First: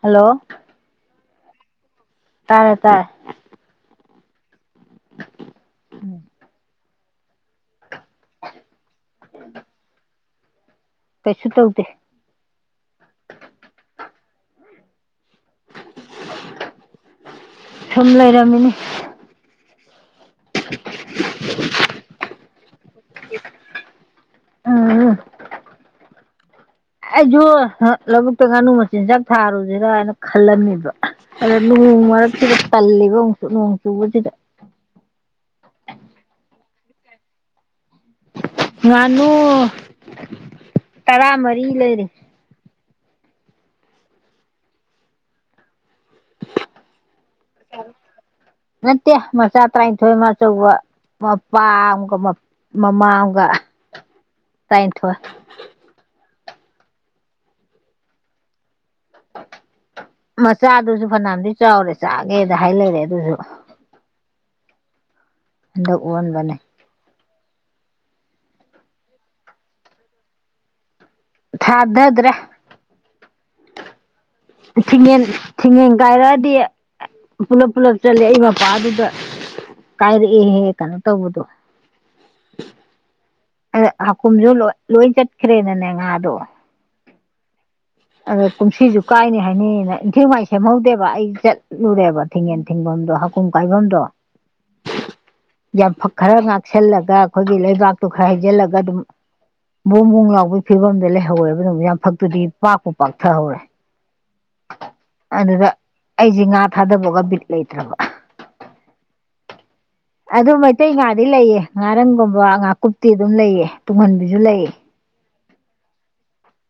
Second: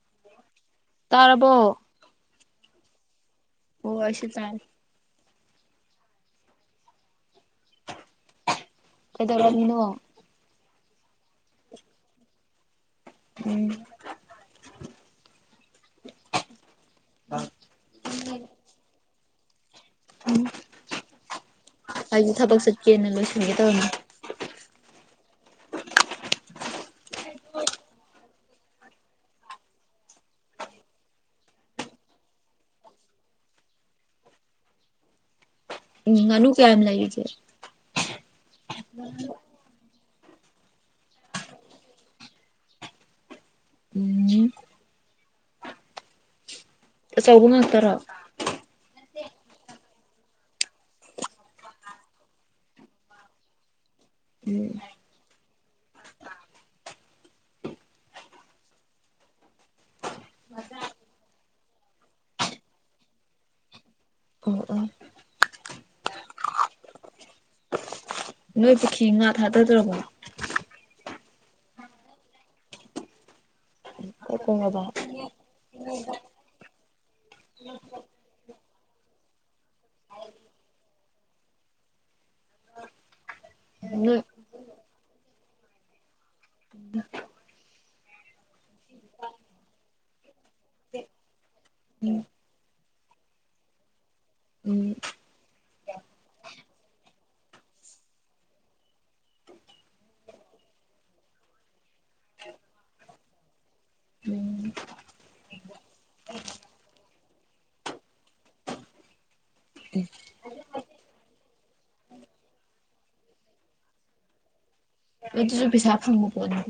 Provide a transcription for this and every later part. hello ꯇꯔꯔꯕꯣ ꯇꯥꯔꯦ ꯇꯥꯔꯦ ꯑꯣ ꯑꯁꯤ ꯆꯥꯏ ꯎꯝ [unintelligible] ꯑꯦꯗꯅꯣ ꯀꯩꯁꯨ ꯇꯧꯗꯦ ꯎꯝ ꯁꯨꯝ ꯂꯩꯔꯝꯃꯤꯅꯦ [inaudible] ꯑꯩꯗꯤ ꯊꯕꯛ ꯆꯠꯀꯦꯅ ꯂꯣꯏꯁꯤꯟꯒꯦ ꯇꯧꯅꯤ ꯎꯝ ꯑꯩꯁꯨ ꯂꯧꯕꯨꯛꯇ ꯉꯥꯅꯨ ꯃꯆꯤꯟꯖꯥꯛ ꯊꯥꯔꯨꯁꯤꯔꯥ ꯍꯥꯏꯅ ꯈꯜꯂꯝꯃꯦꯕ ꯑꯗ ꯅꯣꯡ ꯃꯔꯛꯁꯤꯗ ꯇꯜꯂꯦꯕ ꯑꯃꯨꯛ ꯅꯣꯡ ꯆꯨꯕꯁꯤꯗ ꯎꯝ ꯑꯅꯨ ꯀꯝ ꯂꯏꯦꯁꯦ ꯉꯥꯅꯨ ꯇꯔꯥꯃꯔꯤ ꯂꯩꯔꯦ ꯎ ꯆꯧꯒ ꯉꯠꯇꯔꯣ ꯅꯠꯇꯦ ꯃꯆꯥ ꯇꯔꯥꯅꯤꯊꯣꯏ ꯑꯃꯆꯧꯕ ꯃꯄꯥ ꯑꯃꯒ ꯃꯃꯥ ꯑꯃꯒ ꯎꯝ ꯇꯔꯥꯅꯤꯊꯣꯏ ꯃꯆꯥꯗꯨꯁꯨ ꯐꯅꯝꯗꯤ ꯆꯥꯎꯔꯦ ꯆꯥꯒꯦꯗ ꯍꯥꯏ ꯂꯩꯔꯦ ꯑꯗꯨꯁꯨ ꯍ ꯑ ꯍꯟꯗꯛ ꯑꯣꯍꯟꯕꯅꯦ ꯅꯣꯏ ꯄꯨꯈꯤ ꯉꯥ ꯊꯥꯗꯗꯧꯔꯕꯕꯣ ꯊꯥꯗꯗ꯭ꯔꯥ ꯎ ꯊꯤꯡꯉꯦꯟ ꯊꯤꯡꯉꯦꯟ ꯀꯥꯏꯔꯛꯑꯗꯤ ꯄꯨꯂꯞ ꯄꯨꯜꯂꯞ ꯆꯠꯂ ꯑꯩ ꯃꯄꯥꯗꯨꯗ ꯀꯥꯏꯔꯛꯑꯦꯍꯦ ꯀꯩꯅꯣ ꯇꯧꯕꯗꯣ ꯑ ꯅꯣꯏ ꯍꯀꯨꯝꯁꯨ ꯂꯣꯏ ꯆꯠꯈ꯭ꯔꯦꯅꯅꯦ ꯉꯥꯗꯣ ꯎ ꯑꯗꯣ ꯀꯨꯝꯁꯤꯁꯨ ꯀꯥꯏꯅꯤ ꯍꯥꯏꯅꯤꯅ ꯏꯟꯊꯤ ꯃꯥꯏ ꯁꯦꯝꯍꯧꯗꯦꯕ ꯑꯩ ꯆꯠ ꯎꯝ ꯂꯨꯔꯦꯕ ꯊꯤꯡꯉꯟ ꯊꯤꯡꯐꯝꯗꯣ ꯍꯥꯀꯨꯝ ꯀꯥꯏꯐꯝꯗꯣ ꯎꯝ ꯌꯥꯝꯐꯛ ꯈꯔ ꯉꯥꯛꯁꯜꯂꯒ ꯑꯩꯈꯣꯏꯒꯤ ꯂꯩꯕꯥꯛꯇꯨ ꯈꯔ ꯍꯩꯖꯤꯜꯂꯒ ꯑꯗꯨꯝ ꯕꯣ ꯕꯣꯡ ꯂꯥꯎꯕꯒꯤ ꯐꯤꯕꯝꯗ ꯂꯩꯍꯧꯋꯦꯕ ꯅ ꯌꯥꯝ ꯐꯛꯇꯨꯗꯤ ꯄꯥꯛꯄꯨ ꯄꯥꯛꯊꯍꯧꯔꯦ ꯎꯝ ꯑꯗꯨꯗ ꯑꯩꯁꯦ ꯉꯥ ꯊꯥꯗꯕꯒ ꯕꯤꯠ ꯂꯩꯇ꯭ꯔꯕ ꯑꯗꯨ ꯃꯩꯇꯩ ꯉꯥꯗꯤ ꯂꯩꯑ ꯉꯥꯔꯪꯒꯨꯝꯕ ꯉꯥꯀꯨꯞꯇꯤ ꯑꯗꯨꯝ ꯂꯩꯑ ꯇꯨꯡꯍꯟꯕꯤꯁꯨ ꯂꯩꯑ ꯑꯩꯠꯇꯤꯔꯨ ꯄꯁ ꯍꯥꯞ ꯐꯪꯕ ꯄꯣꯠꯅꯤ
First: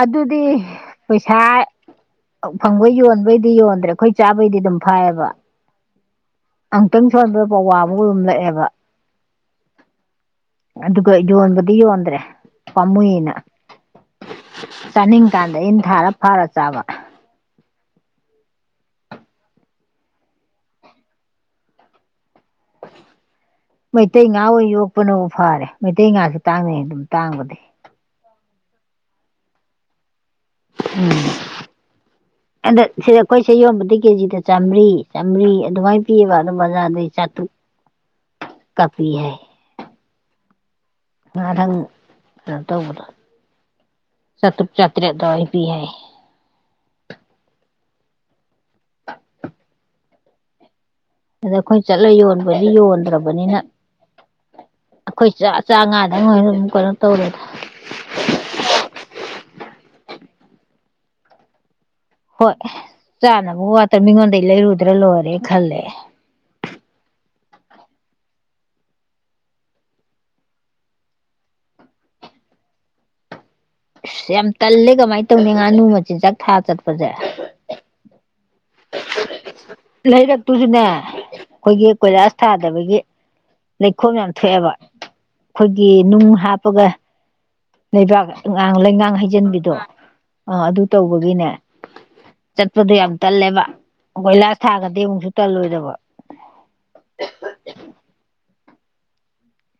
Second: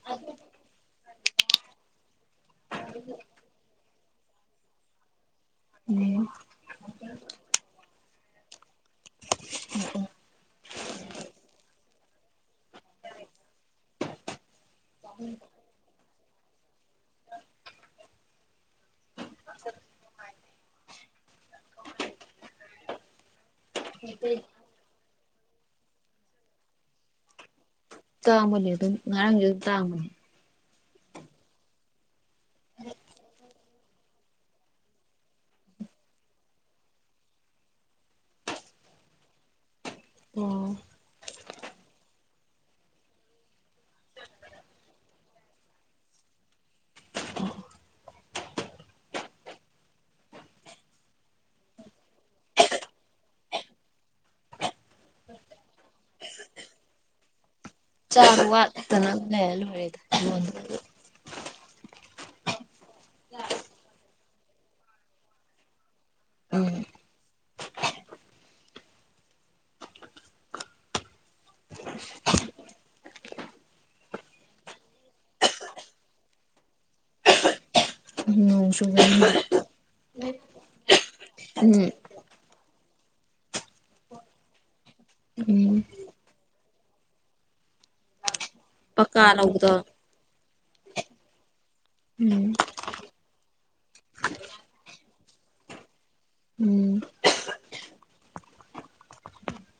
ꯑꯗꯨꯗꯤ ꯄꯩꯁꯥ ꯐꯪꯕꯩ ꯌꯣꯟꯕꯩꯗꯤ ꯌꯣꯟꯗ꯭ꯔꯦ ꯑꯩꯈꯣꯏ ꯆꯥꯕꯩꯗꯤ ꯑꯗꯨꯝ ꯐꯌꯦꯕ ꯎꯝ ꯑꯃꯨꯛꯇꯪ ꯁꯣꯟꯕꯗ ꯄꯋꯥ ꯑꯥꯃꯥ ꯒꯨꯝꯕ ꯂꯛꯑꯦꯕ ꯎꯝ ꯎꯝ ꯑꯗꯨꯒ ꯌꯣꯟꯕꯗꯤ ꯌꯣꯟꯗ꯭ꯔꯦ ꯄꯥꯝꯃꯨꯏꯅ ꯆꯥꯅꯤꯡꯀꯥꯟꯗ ꯏꯟꯊꯥꯔ ꯐꯔ ꯆꯥꯕ ꯃꯩꯇꯩ ꯉꯥꯍꯣꯏ ꯌꯣꯛꯄꯅꯕꯨ ꯐꯔꯦ ꯃꯩꯇꯩ ꯉꯥꯥꯁ ꯇꯥꯡꯅꯩ ꯑꯗꯨꯝ ꯇꯥꯡꯕꯗꯤ ꯇꯥꯡꯕꯅꯤ ꯑꯗꯨꯝ ꯉꯔꯥꯡꯁꯨ ꯑꯗꯨ ꯇꯥꯡꯕꯅꯤ ꯎꯝ [inaudible] ꯑꯗ ꯁꯤꯗ ꯑꯩꯈꯣꯏꯁꯦ ꯌꯣꯟꯕꯗꯤ ꯀꯦꯖꯤꯗ ꯆꯥꯝꯃꯔꯤ ꯆꯥꯝꯃꯔꯤ ꯑꯗꯨꯃꯥꯏꯅ ꯄꯤꯌꯦꯕ ꯑꯗꯣ ꯕꯖꯥꯔꯗꯩ ꯆꯥꯇ꯭ꯔꯨꯛ [inaudible] ꯀꯐꯤ ꯍꯥꯏ ꯑꯣꯝ ꯉꯊꯪ ꯀꯩꯅꯣ ꯇꯧꯕꯗꯣ ꯆꯥꯇ꯭ꯔꯨꯛ ꯆꯥꯇ꯭ꯔꯦꯠꯠꯇꯣ ꯑꯩ ꯄꯤ ꯍꯥꯏꯌꯦ [inaudible] ꯑꯗ ꯑꯩꯈꯣꯏ ꯆꯠꯂ ꯌꯣꯟꯕꯗꯤ ꯌꯣꯟꯗ꯭ꯔꯕꯅꯤꯅ ꯑꯩꯈꯣꯏ ꯆ ꯑ ꯆꯆꯥꯉꯥꯗꯣꯏꯅ ꯑꯗꯨꯝ ꯀꯩꯅꯣ ꯇꯧꯔꯦꯗ ꯆꯥꯕꯥ ꯋꯇꯅꯕ ꯂꯩꯔꯥ ꯂꯣꯏꯔꯦꯗꯥ ꯌꯣꯟꯕꯩꯗꯤ ꯍꯣꯏ ꯆꯥꯅꯕ ꯋꯥꯇ ꯃꯤꯉꯣꯟꯗꯒꯤꯩ ꯂꯩꯔꯨꯗ꯭ꯔꯥ ꯂꯣꯏꯔꯦ ꯈꯜꯂꯦ ꯎꯝ ꯑꯁ ꯌꯥꯝ ꯇꯜꯂꯦ ꯀꯃꯥꯏꯅ ꯇꯧꯅꯤ ꯉꯥꯅꯨ ꯃꯆꯤꯟꯖꯥꯛ ꯊꯥ ꯆꯠꯄꯁꯦ ꯅꯣꯡ [unintelligible] ꯂꯩꯔꯛꯇꯨꯁꯨꯅꯦ ꯎꯝ ꯑꯩꯈꯣꯏꯒꯤ ꯀꯣꯏꯂꯥꯁ ꯊꯥꯗꯕꯒꯤ ꯂꯩꯈꯣꯝ ꯌꯥꯝ ꯊꯣꯛꯑꯦꯕ ꯎꯝ ꯑꯩꯈꯣꯏꯒꯤ ꯅꯨꯡ ꯍꯥꯞ ꯍꯥꯄꯒ ꯂꯩꯕꯥꯛ ꯑꯉꯥꯡ ꯂꯩꯉꯥꯡ ꯄꯀꯥ ꯍꯩꯖꯤꯟꯕꯤꯗꯣ ꯂꯧꯕꯗꯣ ꯑꯥ ꯑꯗꯨ ꯇꯧꯕꯒꯤꯅꯦ ꯎꯝ ꯆꯠꯄꯗꯨꯣ ꯌꯥꯝ ꯇꯜꯂꯦꯕ ꯀꯣꯏꯂꯥꯁ ꯊꯥꯒꯗꯤ ꯑꯃꯨꯛꯁꯨ ꯇꯜꯂꯣꯏꯗꯕ ꯎꯝ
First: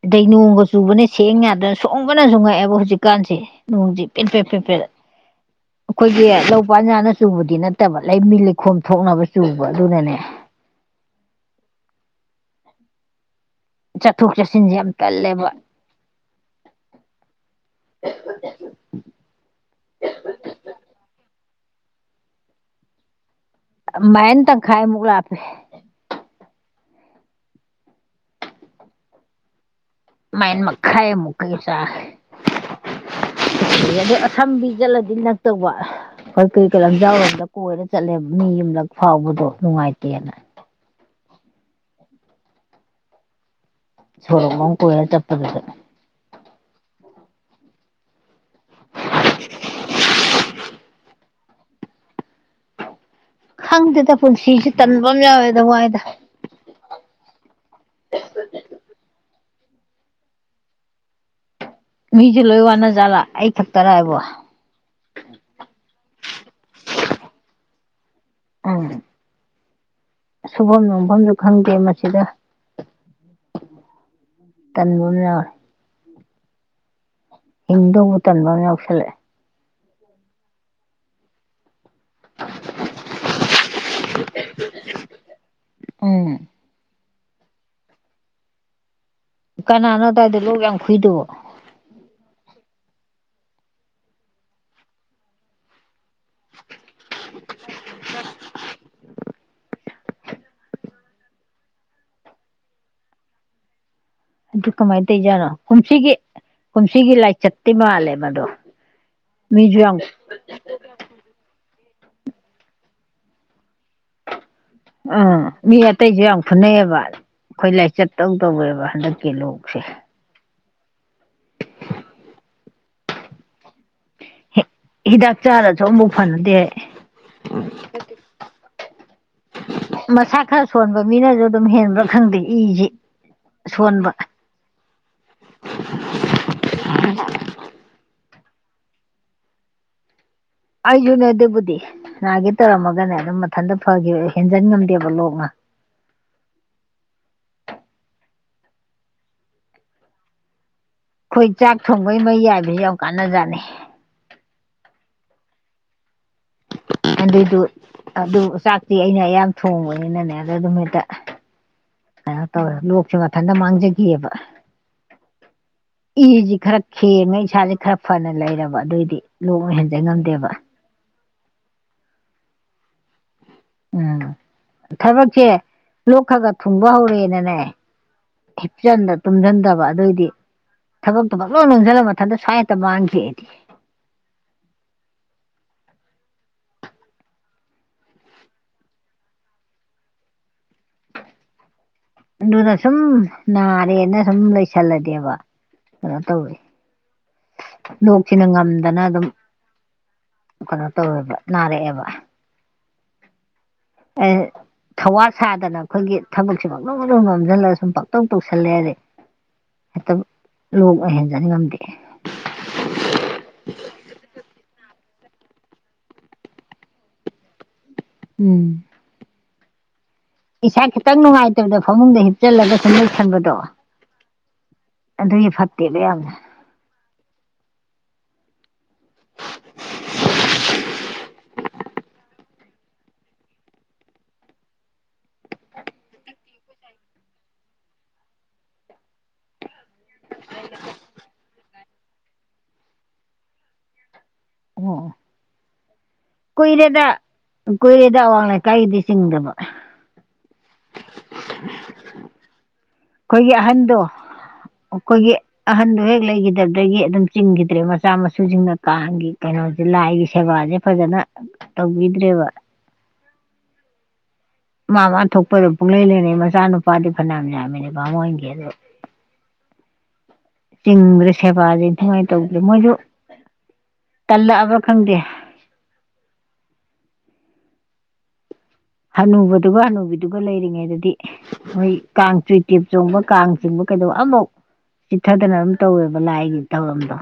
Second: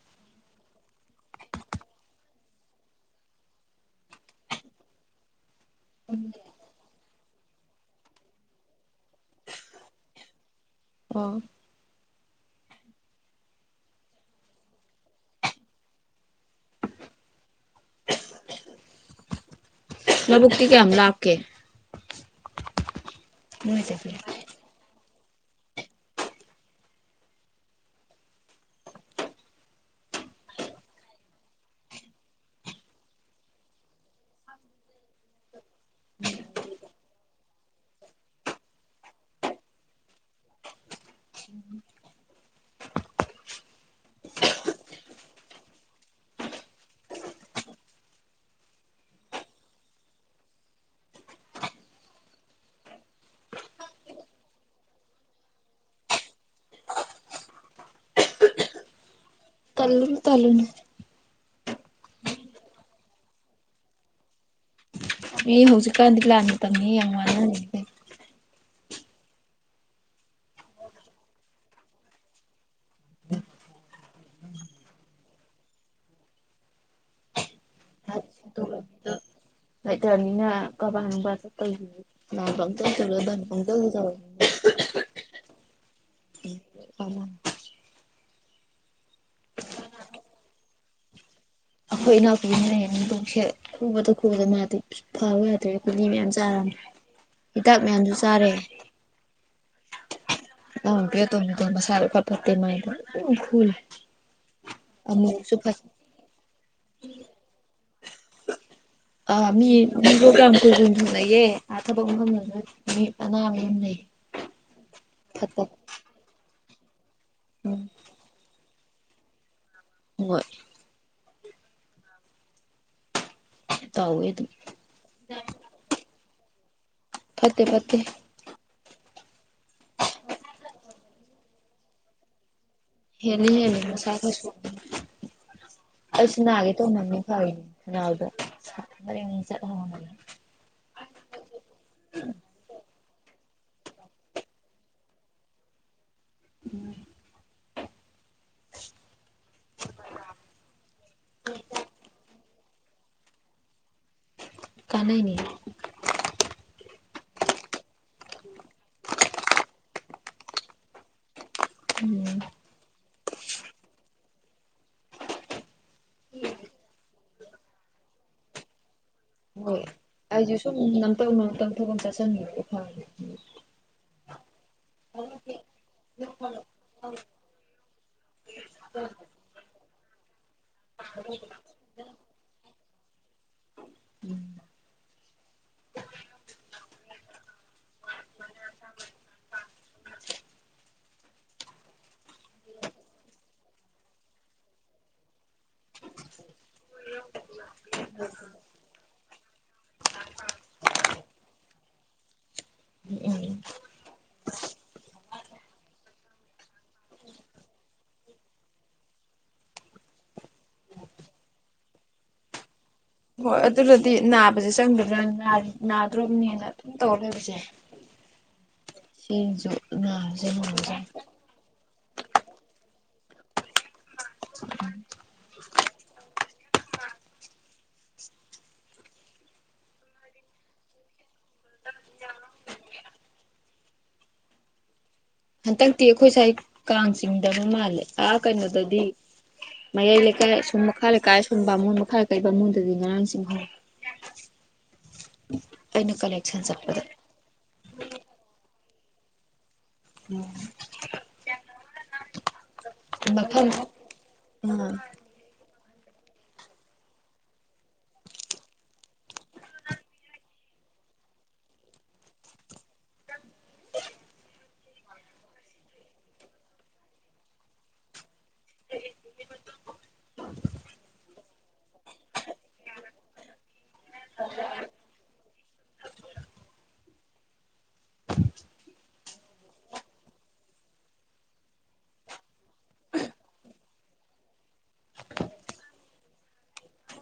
ꯑꯗꯩ ꯅꯣꯡꯒ ꯆꯨꯕꯅ ꯁꯦꯡ ꯌꯥꯗꯕꯅꯥ ꯁꯣꯡꯕꯅꯁꯨ ꯉꯛꯑꯦꯕ ꯍꯧꯖꯤꯛꯀꯥꯟꯁꯦ ꯅꯣꯡꯖꯤ ꯄꯤ ꯄꯦ ꯄ ꯄꯦ ꯑꯩꯈꯣꯏꯒꯤ ꯂꯧ ꯄꯥꯟ ꯌꯥꯅꯕꯥ ꯆꯨꯕꯗꯤ ꯅꯠꯇꯕ ꯂꯝꯕꯤ ꯂꯩꯈꯣꯝ ꯊꯣꯛꯅꯕ ꯆꯨꯕ ꯑꯗꯨꯅꯅꯦ [unintelligible] ꯆꯠꯊꯣꯛ ꯆꯠꯁꯤꯟꯁꯦ ꯌꯥꯝ ꯇꯜꯂꯦꯕ ꯂꯕꯨꯛꯛꯇꯤ ꯀꯌꯥꯝ ꯂꯞꯀꯦ ꯅꯣꯏꯗꯒꯤ ꯃꯥꯏꯟ ꯇꯪꯈꯥꯏꯃꯨꯛ ꯂꯥꯞꯄꯦ ꯃꯥꯏꯟ ꯃꯈꯥꯏ ꯃꯨꯛꯀꯤ ꯆꯥꯡ ꯑꯗꯨ ꯑꯁꯝꯕꯤ ꯆꯠꯂꯗꯤ ꯅꯛꯇꯧꯕ ꯍꯣꯏ ꯀꯩ ꯀꯩ ꯂꯝꯖꯥꯎꯔꯣꯝꯗ ꯀꯣꯏꯔꯅ ꯆꯠꯂꯦꯕ ꯃꯤ ꯌꯨꯝꯂꯛ ꯐꯥꯎꯕꯗꯣ ꯅꯨꯡꯉꯥꯏꯇꯦꯅ ꯁꯣꯔꯣꯛ ꯑꯃ ꯀꯣꯏꯔꯒ ꯆꯠꯄꯗꯨꯗ [inaudible] ꯈꯪꯗꯦꯗ ꯄꯨꯟꯁꯤꯁꯤ ꯇꯟꯕ ꯑꯃ ꯌꯥꯎꯋꯦꯗ ꯋꯥꯏꯗ ꯇꯟꯂꯨꯅꯨ ꯇꯟꯂꯨꯅꯨ ꯃꯤꯁꯦ ꯂꯣꯏ ꯋꯥꯅ ꯖꯥꯠꯂꯥ ꯑꯩ ꯈꯛꯇꯔ ꯍꯥꯏꯕꯣ ꯃꯤ ꯍꯧꯖꯤꯛꯀꯥꯟꯗꯤ ꯂꯥꯟ ꯒꯤ ꯇꯝꯅꯤ ꯌꯥꯝ ꯋꯥꯅꯔꯤꯅꯤ [unintelligible] ꯁꯨꯐꯝ ꯅꯣꯝꯐꯝꯁꯨ ꯈꯪꯗꯦ ꯃꯁꯤꯗ ꯇꯟꯕꯥ ꯑꯃ ꯌꯧꯏ ꯍꯤꯡꯗꯧꯕ ꯇꯟꯕ ꯑꯃ ꯌꯥꯎꯁꯜꯂꯛꯑꯦ ꯂꯩꯇ꯭ꯔꯅꯤꯅ ꯀꯕꯥ ꯅꯨꯡꯕꯥ ꯆꯠꯄꯥ ꯎꯝ [unintelligible] [unintelligible] ꯀꯅꯥꯅꯣ ꯑꯗꯨꯋꯥꯏꯗ ꯂꯣꯛ ꯌꯥꯝ ꯈꯨꯏꯗꯣꯑꯣ ꯑꯩꯈꯣꯏ ꯏꯅꯥꯎꯄꯤꯅꯦ ꯂꯣꯛꯁꯦ ꯈꯨꯕꯗ ꯈꯨꯕꯗ ꯃꯥꯗꯤ ꯐꯕ ꯌꯥꯗ꯭ꯔꯦ ꯒꯨꯂꯤ ꯃꯌꯥꯝ ꯆꯥꯔꯝꯃꯦ ꯍꯤꯗꯥꯛ ꯃꯌꯥꯝꯁꯨ ꯆꯥꯔꯦ [unintelligible] ꯑꯗꯨ ꯀꯃꯥꯏꯅ ꯇꯧꯏꯖꯥꯠꯅꯣ ꯑꯃꯨꯛꯁꯨ ꯐꯠ ꯀꯨꯝꯁꯤꯒꯤ ꯀꯨꯝꯁꯤꯒꯤ ꯂꯥꯏꯆꯠꯇꯤ ꯃꯥꯜꯂꯦ ꯃꯗꯣ ꯃꯤꯖꯨ ꯌꯥꯝ ꯂꯩꯌꯦ ꯑꯥ ꯊꯕꯛ ꯃꯐꯝꯗꯨꯗ ꯃꯤ ꯑꯅꯥ ꯃꯌꯥꯝ ꯂꯩ ꯑ ꯐꯠꯇ ꯃꯤ ꯑꯇꯩꯖꯨ ꯌꯥꯝ ꯐꯨꯅꯩꯌꯦꯕ ꯑꯩꯈꯣꯏ ꯎꯝ ꯂꯥꯏꯆꯠ ꯇꯧ ꯇꯧꯋꯦꯕ ꯍꯟꯗꯛꯀꯤ ꯂꯣꯛꯁꯦ ꯍꯣꯏ ꯇꯧꯋꯦ ꯑꯗꯨꯝ ꯍꯤꯗꯥꯛ ꯆꯥꯔꯁꯨ ꯑꯃꯨꯐꯛ ꯐꯅꯗꯦ ꯐꯠꯇꯦ ꯐꯠꯇꯦ ꯃꯁꯥ ꯈꯔ ꯁꯣꯟꯕ ꯃꯤꯅꯁꯨ ꯑꯗꯨꯝ ꯍꯦꯟꯕ꯭ꯔꯥ ꯈꯪꯗꯦ ꯏꯁꯤ ꯍꯦꯜꯂꯤ ꯍꯦꯜꯂꯤ ꯃꯁꯥ ꯁꯣꯟꯕ ꯈꯔ ꯁꯤꯟꯕ ꯑꯩꯁꯨ ꯅꯥꯒꯦ ꯇꯧꯅꯕꯅꯤ ꯐꯔꯤꯅꯦ [unintelligible] ꯑꯩꯁꯨꯅꯦ ꯑꯗꯨꯕꯨꯗꯤ ꯅꯥꯒꯤ ꯇꯧꯔꯝꯃꯒꯅꯦ ꯑꯗꯨꯝ ꯃꯊꯟꯇ ꯐꯈꯤꯕ ꯍꯦꯟꯖꯟ ꯉꯝꯗꯦꯕ ꯂꯣꯛꯅ ꯎꯝ ꯑꯩꯈꯣꯏ ꯆꯥꯛ ꯊꯣꯡꯕꯩ ꯃꯩ ꯌꯥꯏꯕꯕꯁꯤ ꯌꯥꯝ ꯀꯥꯟꯅꯖꯥꯠꯅꯤ ꯀꯅꯥꯩꯅꯦ ꯑꯗꯨꯏꯗꯨ ꯑꯗꯨ ꯆꯥꯛꯇꯤ ꯑꯩꯅ ꯑꯌꯥꯝ ꯊꯣꯡꯕꯅꯤꯅꯅꯦ ꯑꯗ ꯗꯨꯝꯃꯤꯠꯇ ꯎꯝ ꯀꯩꯅꯣ ꯇꯧꯋꯦ ꯂꯣꯛꯁꯨ ꯃꯊꯟꯇ ꯃꯥꯡꯖꯒꯤꯑꯕ ꯏꯖꯤ ꯈꯔ ꯈꯦꯡꯉꯦ ꯑꯩꯅ ꯏꯁꯥꯥꯖꯦ ꯈꯔ ꯐꯅ ꯂꯩꯔꯕ ꯑꯗꯨꯏꯗꯤ ꯍꯣꯏ ꯑꯩꯖꯨ ꯁꯨꯝ ꯅꯝꯇꯧ ꯅꯝꯇꯧ ꯊꯕꯛ ꯆꯠꯁꯤꯟꯕꯤꯔ ꯐꯥꯔꯦ ꯎꯝ ꯊꯕꯛꯁꯦ ꯂꯣꯛ ꯈꯥ ꯈꯥ ꯊꯨꯡꯕ ꯍꯧꯔꯦꯅꯅꯦ ꯍꯤꯞꯆꯟꯕ ꯇꯨꯝꯖꯟꯗꯕ ꯑꯗꯨꯏꯗꯤ ꯊꯕꯛꯇ ꯄꯛꯂꯣꯏ ꯅꯣꯝꯖꯜꯂꯕ ꯑꯗ ꯁ꯭ꯋꯥꯏ ꯍꯦꯛꯇ ꯃꯥꯡꯒꯤ ꯑꯩꯗꯤ [unintelligible] [unintelligible] ꯑꯗꯨꯗ ꯁꯨꯝ ꯅꯥꯔꯦꯅ ꯁꯨꯝ ꯂꯩꯁꯜꯂꯗꯤꯕ ꯀꯩꯅꯣ ꯇꯧꯋꯦ ꯂꯣꯛꯁꯤꯅ ꯉꯝ ꯗꯅ ꯑꯗꯨꯝ ꯀꯩꯅꯣ ꯇꯧꯋꯦꯕ ꯅꯥꯔꯛꯑꯦꯕ [unintelligible] ꯑꯦ [unintelligible] ꯊꯋꯥ ꯁꯥꯗꯅ ꯑꯈꯣꯏꯒꯤ ꯊꯕꯛꯁꯦ ꯄꯛꯅꯣꯝꯄꯛꯅꯣꯝ ꯅꯣꯝꯖꯜꯂꯒ ꯁꯨꯝ ꯄꯥꯛꯇꯧ ꯇꯧꯁꯜꯂꯦ ꯑꯗꯩ ꯍꯦꯛꯇꯕꯛ ꯂꯣꯛꯄꯛ ꯍꯦꯟꯖꯟ ꯉꯝꯗꯦ ꯍꯣꯏ ꯑꯗꯨꯒꯗꯤ ꯅꯥꯕꯖꯦ ꯆꯪꯒꯗ꯭ꯔꯥꯅ ꯅꯥꯏ ꯅꯥꯗ꯭ꯔꯣꯕꯅꯦꯅ ꯑꯗꯨꯝ ꯇꯧꯔ ꯂꯩꯕꯖꯦ ꯎꯝ ꯁꯤꯡꯖꯨꯛ ꯅꯥꯔꯦ ꯏꯁꯥ ꯈꯤꯇꯪ ꯅꯨꯡꯉꯥꯏꯇꯕꯗ ꯐꯥꯃꯨꯡꯗ ꯍꯤꯞꯆꯜꯂꯒ ꯁꯨꯝ ꯂꯩꯁꯟꯕꯗꯣ ꯑꯗꯨꯏ ꯐꯠꯇꯦꯗ ꯌꯥꯝꯅ ꯍꯟꯇꯛꯇꯤ ꯑꯩꯈꯣꯏ ꯁꯥꯏ ꯀꯥꯡ ꯆꯤꯡꯗꯅ ꯃꯥꯜꯂꯦ ꯑ ꯀꯩꯅꯣꯗꯗꯤ ꯃꯌꯥꯏ ꯂꯩꯀꯥꯏ ꯑꯁꯣꯝ ꯃꯈꯥ ꯂꯩꯀꯥꯏ ꯑꯁꯣꯝ ꯕꯥꯃꯣꯟ ꯃꯈꯥ ꯂꯩꯀꯥꯏ ꯕꯥꯃꯣꯟꯗꯗꯤ ꯉꯔꯥꯡ ꯆꯤꯡꯍꯧꯋꯤ [unintelligible] ꯑꯣ ꯑꯣ ꯑꯩꯅ ꯀꯥꯂꯦꯛ ꯀꯨꯏꯔꯦꯗ ꯀꯨꯏꯔꯦꯗ ꯑꯋꯥꯡ ꯂꯩꯀꯥꯏꯒꯤꯗꯤ ꯆꯤꯡꯗꯕ [unintelligible] ꯑꯈꯣꯏꯒꯤ ꯑꯍꯟꯗꯣ ꯎꯝ ꯑꯈꯣꯏꯒꯤ ꯑꯍꯟꯗꯨ ꯍꯦꯛ ꯂꯩꯒꯤꯗꯕꯗꯒꯤ ꯑꯗꯨꯝ ꯆꯤꯡꯒꯤꯗ꯭ꯔꯦ ꯃꯆꯥ ꯃꯁꯨꯁꯤꯡꯅ ꯀꯥꯡꯒꯤ ꯀꯩꯅꯣꯖꯦ ꯂꯥꯏꯒꯤ ꯁꯦꯕꯥꯖꯦ ꯐꯖꯅ ꯇꯧꯕꯤꯗ꯭ꯔꯦꯕ [unintelligible] ꯃꯥ ꯃꯥ ꯊꯣꯛꯄꯗꯨꯝ ꯄꯩꯂꯩ ꯂꯩꯅꯩ ꯃꯆꯥ ꯅꯨꯄꯥꯗꯤ ꯐꯅꯌꯥꯝ ꯌꯥꯝꯃꯤꯅꯦ ꯕꯥꯃꯣꯟꯒꯤ ꯑꯗꯨ ꯆꯤꯡꯕꯗ ꯁꯦꯕꯥꯁꯦ ꯅꯤꯡꯊꯤꯉꯥꯏꯅ ꯇꯧꯗꯦ ꯃꯣꯏꯁꯨ ꯇꯜꯂꯛꯑꯕ꯭ꯔꯥ ꯈꯪꯗꯦ ꯍꯅꯨꯕꯗꯨꯒ ꯍꯅꯨꯕꯤꯗꯨꯒ ꯂꯩꯔꯤꯉꯩꯗꯗꯤ ꯃꯣꯏ ꯀꯥꯡ ꯆꯨꯏꯇꯦꯞ ꯆꯣꯡꯕ ꯀꯥꯡ ꯆꯣꯡꯕ ꯀꯩꯗꯣ ꯑꯃꯐꯧ ꯆꯤꯠꯊꯗꯅ ꯑꯗꯨꯝ ꯇꯧꯋꯦꯕ ꯂꯥꯏꯒꯤ ꯊꯧꯔꯝꯗꯣ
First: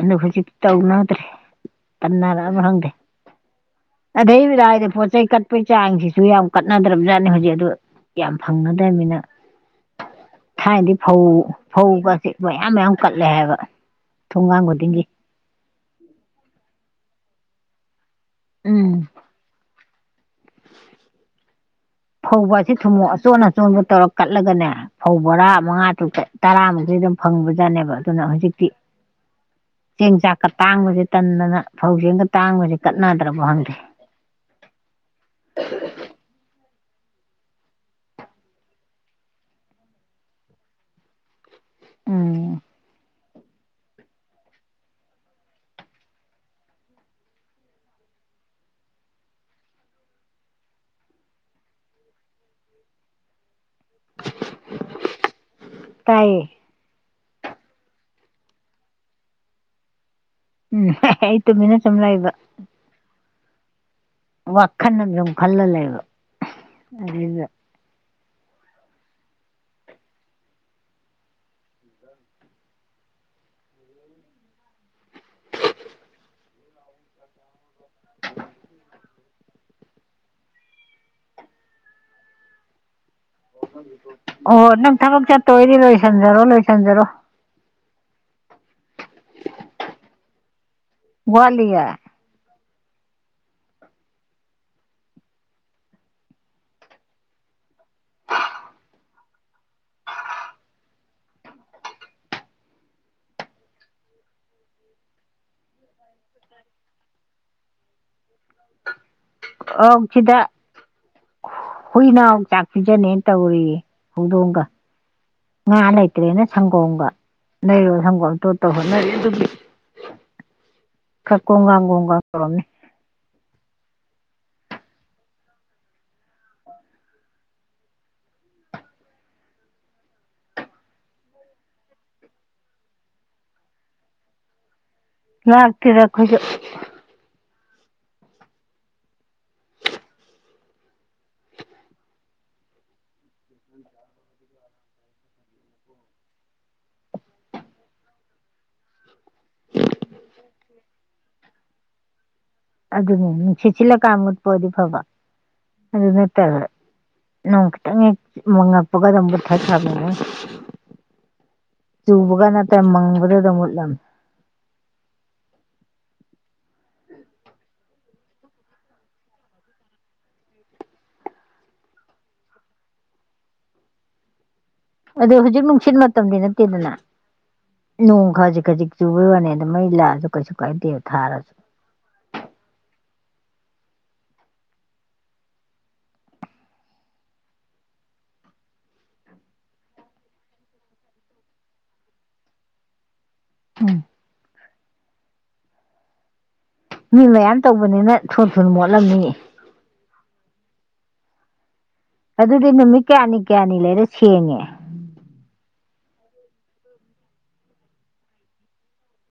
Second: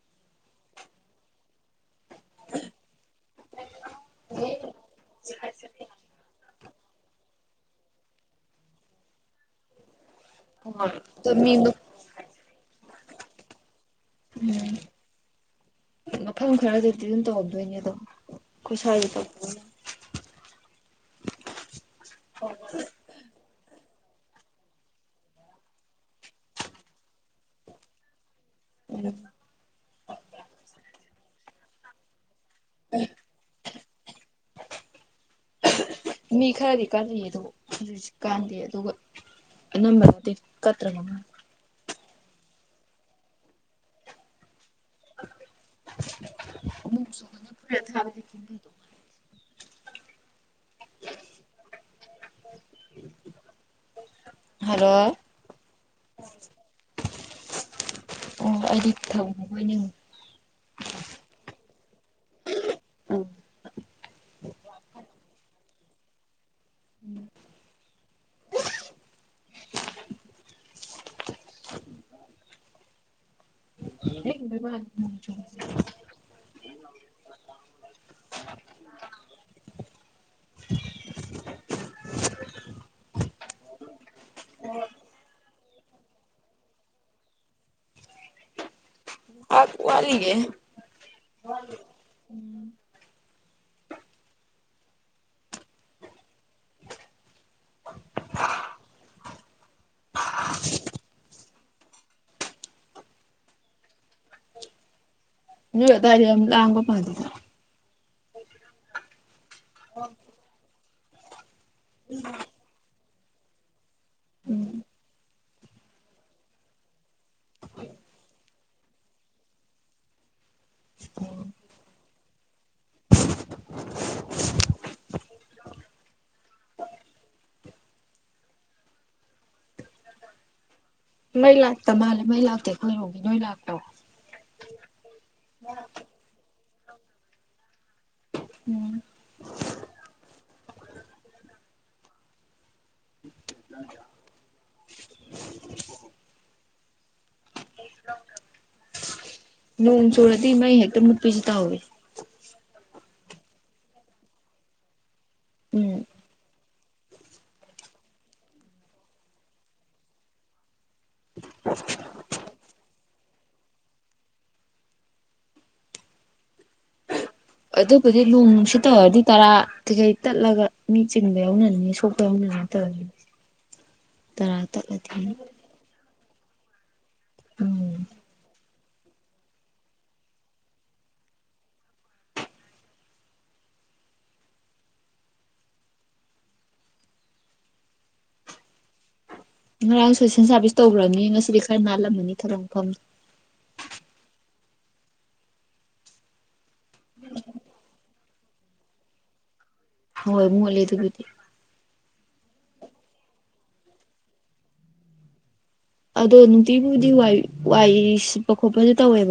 ꯑꯗꯣ ꯍꯧꯖꯤꯛ ꯇꯧꯅꯗ꯭ꯔꯦ ꯇꯟꯅꯔꯛꯑꯕꯔ ꯈꯪꯗꯦ ꯑꯗꯩ ꯂꯥꯏꯗ ꯄꯣꯠ ꯆꯩ ꯀꯠꯄꯒꯤ ꯆꯥꯡꯁꯤꯁꯨ ꯌꯥꯝ ꯀꯠꯅꯗ꯭ꯔꯕꯖꯥꯠꯅꯤ ꯍꯧꯖꯤꯛ ꯑꯗꯨ ꯌꯥꯝ ꯐꯪꯅꯗꯕꯅꯤꯅ [unintelligible] ꯊꯥꯏꯅꯗꯤ ꯐꯧ ꯑꯗꯣ ꯃꯤ ꯐꯧ ꯒꯁꯦ ꯃꯌꯥꯝ ꯃꯌꯥꯝ ꯀꯠꯂꯦ ꯍꯥꯏꯕ ꯊꯣꯡꯒꯥꯡ ꯎꯝ ꯈꯨꯗꯤꯡꯒꯤ ꯃꯐꯝ ꯈꯔꯗꯗꯤ ꯑꯗꯨꯝ ꯇꯧꯔꯝꯗꯣꯏꯅꯦ ꯑꯗꯣ ꯑꯈꯣꯏ ꯎꯝ ꯁꯋꯥꯏꯗ ꯇꯧꯗꯕꯩ ꯋꯥꯅꯦ ꯐꯧꯕꯁꯦ ꯊꯨꯝꯃꯣꯛ ꯑꯆꯣꯟ ꯑꯆꯣꯟꯕ ꯇꯧꯔ ꯀꯠꯂꯒꯅꯦ ꯐꯧ ꯕꯣꯔꯥ ꯃꯉꯥ ꯇꯔꯨꯛ ꯊꯣꯛꯑ ꯇꯔꯥꯃꯨꯛꯇꯤ ꯑꯗꯨꯝ ꯐꯪꯕꯖꯥꯠꯅꯦꯕ ꯑꯗꯨꯅ ꯍꯧꯖꯤꯛꯇꯤ ꯎꯝ ꯆꯦꯡ ꯆꯥꯛꯀ ꯇꯥꯡꯕꯖꯤ ꯇꯟꯗꯅ ꯐꯧ ꯆꯦꯡꯒ ꯇꯥꯡꯕꯖꯤ ꯀꯠꯅꯗ꯭ꯔꯕ ꯈꯪꯗꯦ ꯃꯤ ꯈꯔꯗꯤ ꯀꯜꯂꯤꯌꯦ ꯑꯗꯨꯕꯨ ꯍꯧꯖꯤꯛꯁꯤ ꯀꯟꯗꯦ ꯑꯗꯨꯒ ꯅꯝꯕ꯭ꯔꯗꯤ ꯀꯠꯇ ꯉ ꯎꯝ ꯃ ꯌ ꯊꯥꯕꯗꯤ ꯆꯤꯡꯊꯣ [unintelligible] ꯍꯥꯜꯂꯣ ꯇꯥꯏꯌꯦ ꯑꯣ ꯑꯩꯗꯤ ꯊꯝꯈꯔꯕꯣꯏꯅꯤꯡꯉꯤ ꯎꯝ ꯍꯣꯏ ꯑꯩ ꯇꯨꯃꯤꯅꯥ ꯁꯨꯝ ꯂꯩꯕ ꯑꯣ [unintelligible] ꯋꯥꯈꯜ ꯑꯃ ꯁꯨꯝ ꯈꯜꯂ ꯂꯩꯕ ꯑꯗꯨꯗ [unintelligible] [unintelligible] [unintelligible] ꯑꯣ ꯅꯪ ꯊꯕꯛ ꯆꯠꯇꯣꯏꯗꯤ ꯂꯣꯏꯁꯟꯖꯔꯣ ꯂꯣꯏꯁꯟꯖꯔꯣ [unintelligible] ꯋꯥꯠꯂꯤꯌꯦ ꯋꯥꯠꯂꯤꯌꯦ ꯎꯝ ꯅꯣꯏ ꯑꯋꯥꯏꯗ ꯌꯥꯝ ꯂꯥꯡꯕ ꯃꯥꯜꯂꯤ ꯑꯥꯎ ꯁꯤꯗ ꯍꯨꯏꯅꯥꯎ ꯆꯥꯛ ꯄꯤꯖꯟꯦꯅ ꯇꯧꯔꯤ ꯍꯧꯗꯣꯡꯒ ꯎꯝ ꯉꯥ ꯂꯩꯇ꯭ꯔꯦꯅ ꯁꯪꯒꯣꯝꯒ ꯂꯩꯔꯨꯔ ꯁꯪꯒꯣꯝ ꯇꯣꯠꯇꯧ ꯍꯣꯠꯅꯔꯤ ꯈꯔ ꯀꯣꯡ ꯒꯥꯡ ꯀꯣꯡ ꯒꯥꯡ ꯇꯧꯔꯝꯅꯤ ꯃꯩ ꯂꯥꯛꯇ ꯃꯥꯜꯂꯦ ꯃꯩ ꯂꯥꯛꯇꯦ ꯈꯣꯏꯔꯣꯝꯒꯤ ꯅꯣꯏ ꯂꯥꯛꯇꯣ ꯂꯥꯛꯇꯦꯗ ꯑꯩꯈꯣꯏꯁꯨ ꯎꯝ ꯅꯣꯡ ꯆꯨꯔꯗꯤ ꯃꯩ ꯍꯦꯛꯇ ꯃꯨꯠꯄꯤꯁꯤ ꯇꯥꯎꯋꯦ ꯑꯗꯨꯅꯦ ꯅꯨꯡꯁꯤꯠ ꯁꯤꯜꯂꯀꯥꯟ ꯃꯨꯠꯄ ꯑꯣꯏꯗꯤ ꯐꯕ ꯎꯝ ꯑꯗꯨꯅ ꯅꯣꯡ ꯈꯤꯇꯪ ꯍꯦꯛ ꯃꯪꯉꯛꯄꯒ ꯑꯗꯨꯝ ꯃꯨꯊꯠꯈꯔꯕꯅꯦ ꯃꯣꯏ ꯑ [unintelligible] ꯆꯨꯕꯒ ꯅꯠꯇꯦ ꯃꯪꯕꯗꯨꯗ ꯃꯨꯠꯂꯝꯃꯦ ꯑꯗꯨꯕꯨꯗꯤ ꯅꯣꯡ ꯅꯨꯡꯁꯤꯠꯇꯧꯔꯗꯤ ꯇꯔꯥ ꯀꯩꯀꯩ ꯇꯠꯂꯒ ꯃꯤ ꯆꯤꯟꯕ ꯌꯥꯎꯅꯅꯤꯅꯦ ꯁꯣꯛꯄ ꯌꯥꯎꯅꯅꯤ ꯇ [unintelligible] ꯇꯔꯥ ꯇꯠꯂꯗꯤ ꯑꯗꯣ ꯍꯧꯖꯤꯛ ꯅꯨꯡꯁꯤꯠ ꯃꯇꯝꯗꯤ ꯅꯠꯇꯦꯗꯅ ꯎꯝ ꯅꯣꯡ ꯈꯖꯤꯛ ꯈꯖꯤꯛ ꯆꯨꯕ ꯋꯥꯅꯦ ꯑꯗꯨ ꯃꯩ ꯂꯥꯛꯑꯁꯨ ꯀꯩꯁꯨ ꯀꯥꯏꯗꯦꯕ ꯊꯥꯔ ꯉꯔꯥꯡ ꯁꯣꯏꯁꯦꯟ ꯁꯥꯔꯚꯤꯁ ꯇꯧꯈ꯭ꯔꯝꯅꯤ ꯉꯁꯤꯗꯤ ꯈꯔ ꯅꯥꯜꯂꯝꯃꯅꯤ ꯊꯕꯛ ꯃꯐꯝ ꯎꯝ ꯃꯤ ꯃꯌꯥꯝ ꯇꯧꯕꯅꯤꯅ ꯊꯨ ꯊꯨꯟ ꯃꯣꯠꯂꯝꯅꯤꯌꯦ ꯍꯣꯏ ꯃꯣꯠꯂꯦ ꯑꯗꯨꯕꯨꯗꯤ ꯑꯗꯨꯗꯤ ꯅꯨꯃꯤꯠ ꯀꯌꯥꯅꯤ ꯀꯌꯥꯅꯤ ꯂꯩꯔ ꯁꯦꯡꯉꯦ ꯑꯗꯣ ꯅꯨꯡꯇꯤꯕꯨꯗꯤ ꯋꯥꯏ ꯋꯥꯏ ꯁꯤꯠꯄ ꯈꯣꯠꯄꯁꯨ ꯇꯧꯋꯦꯕ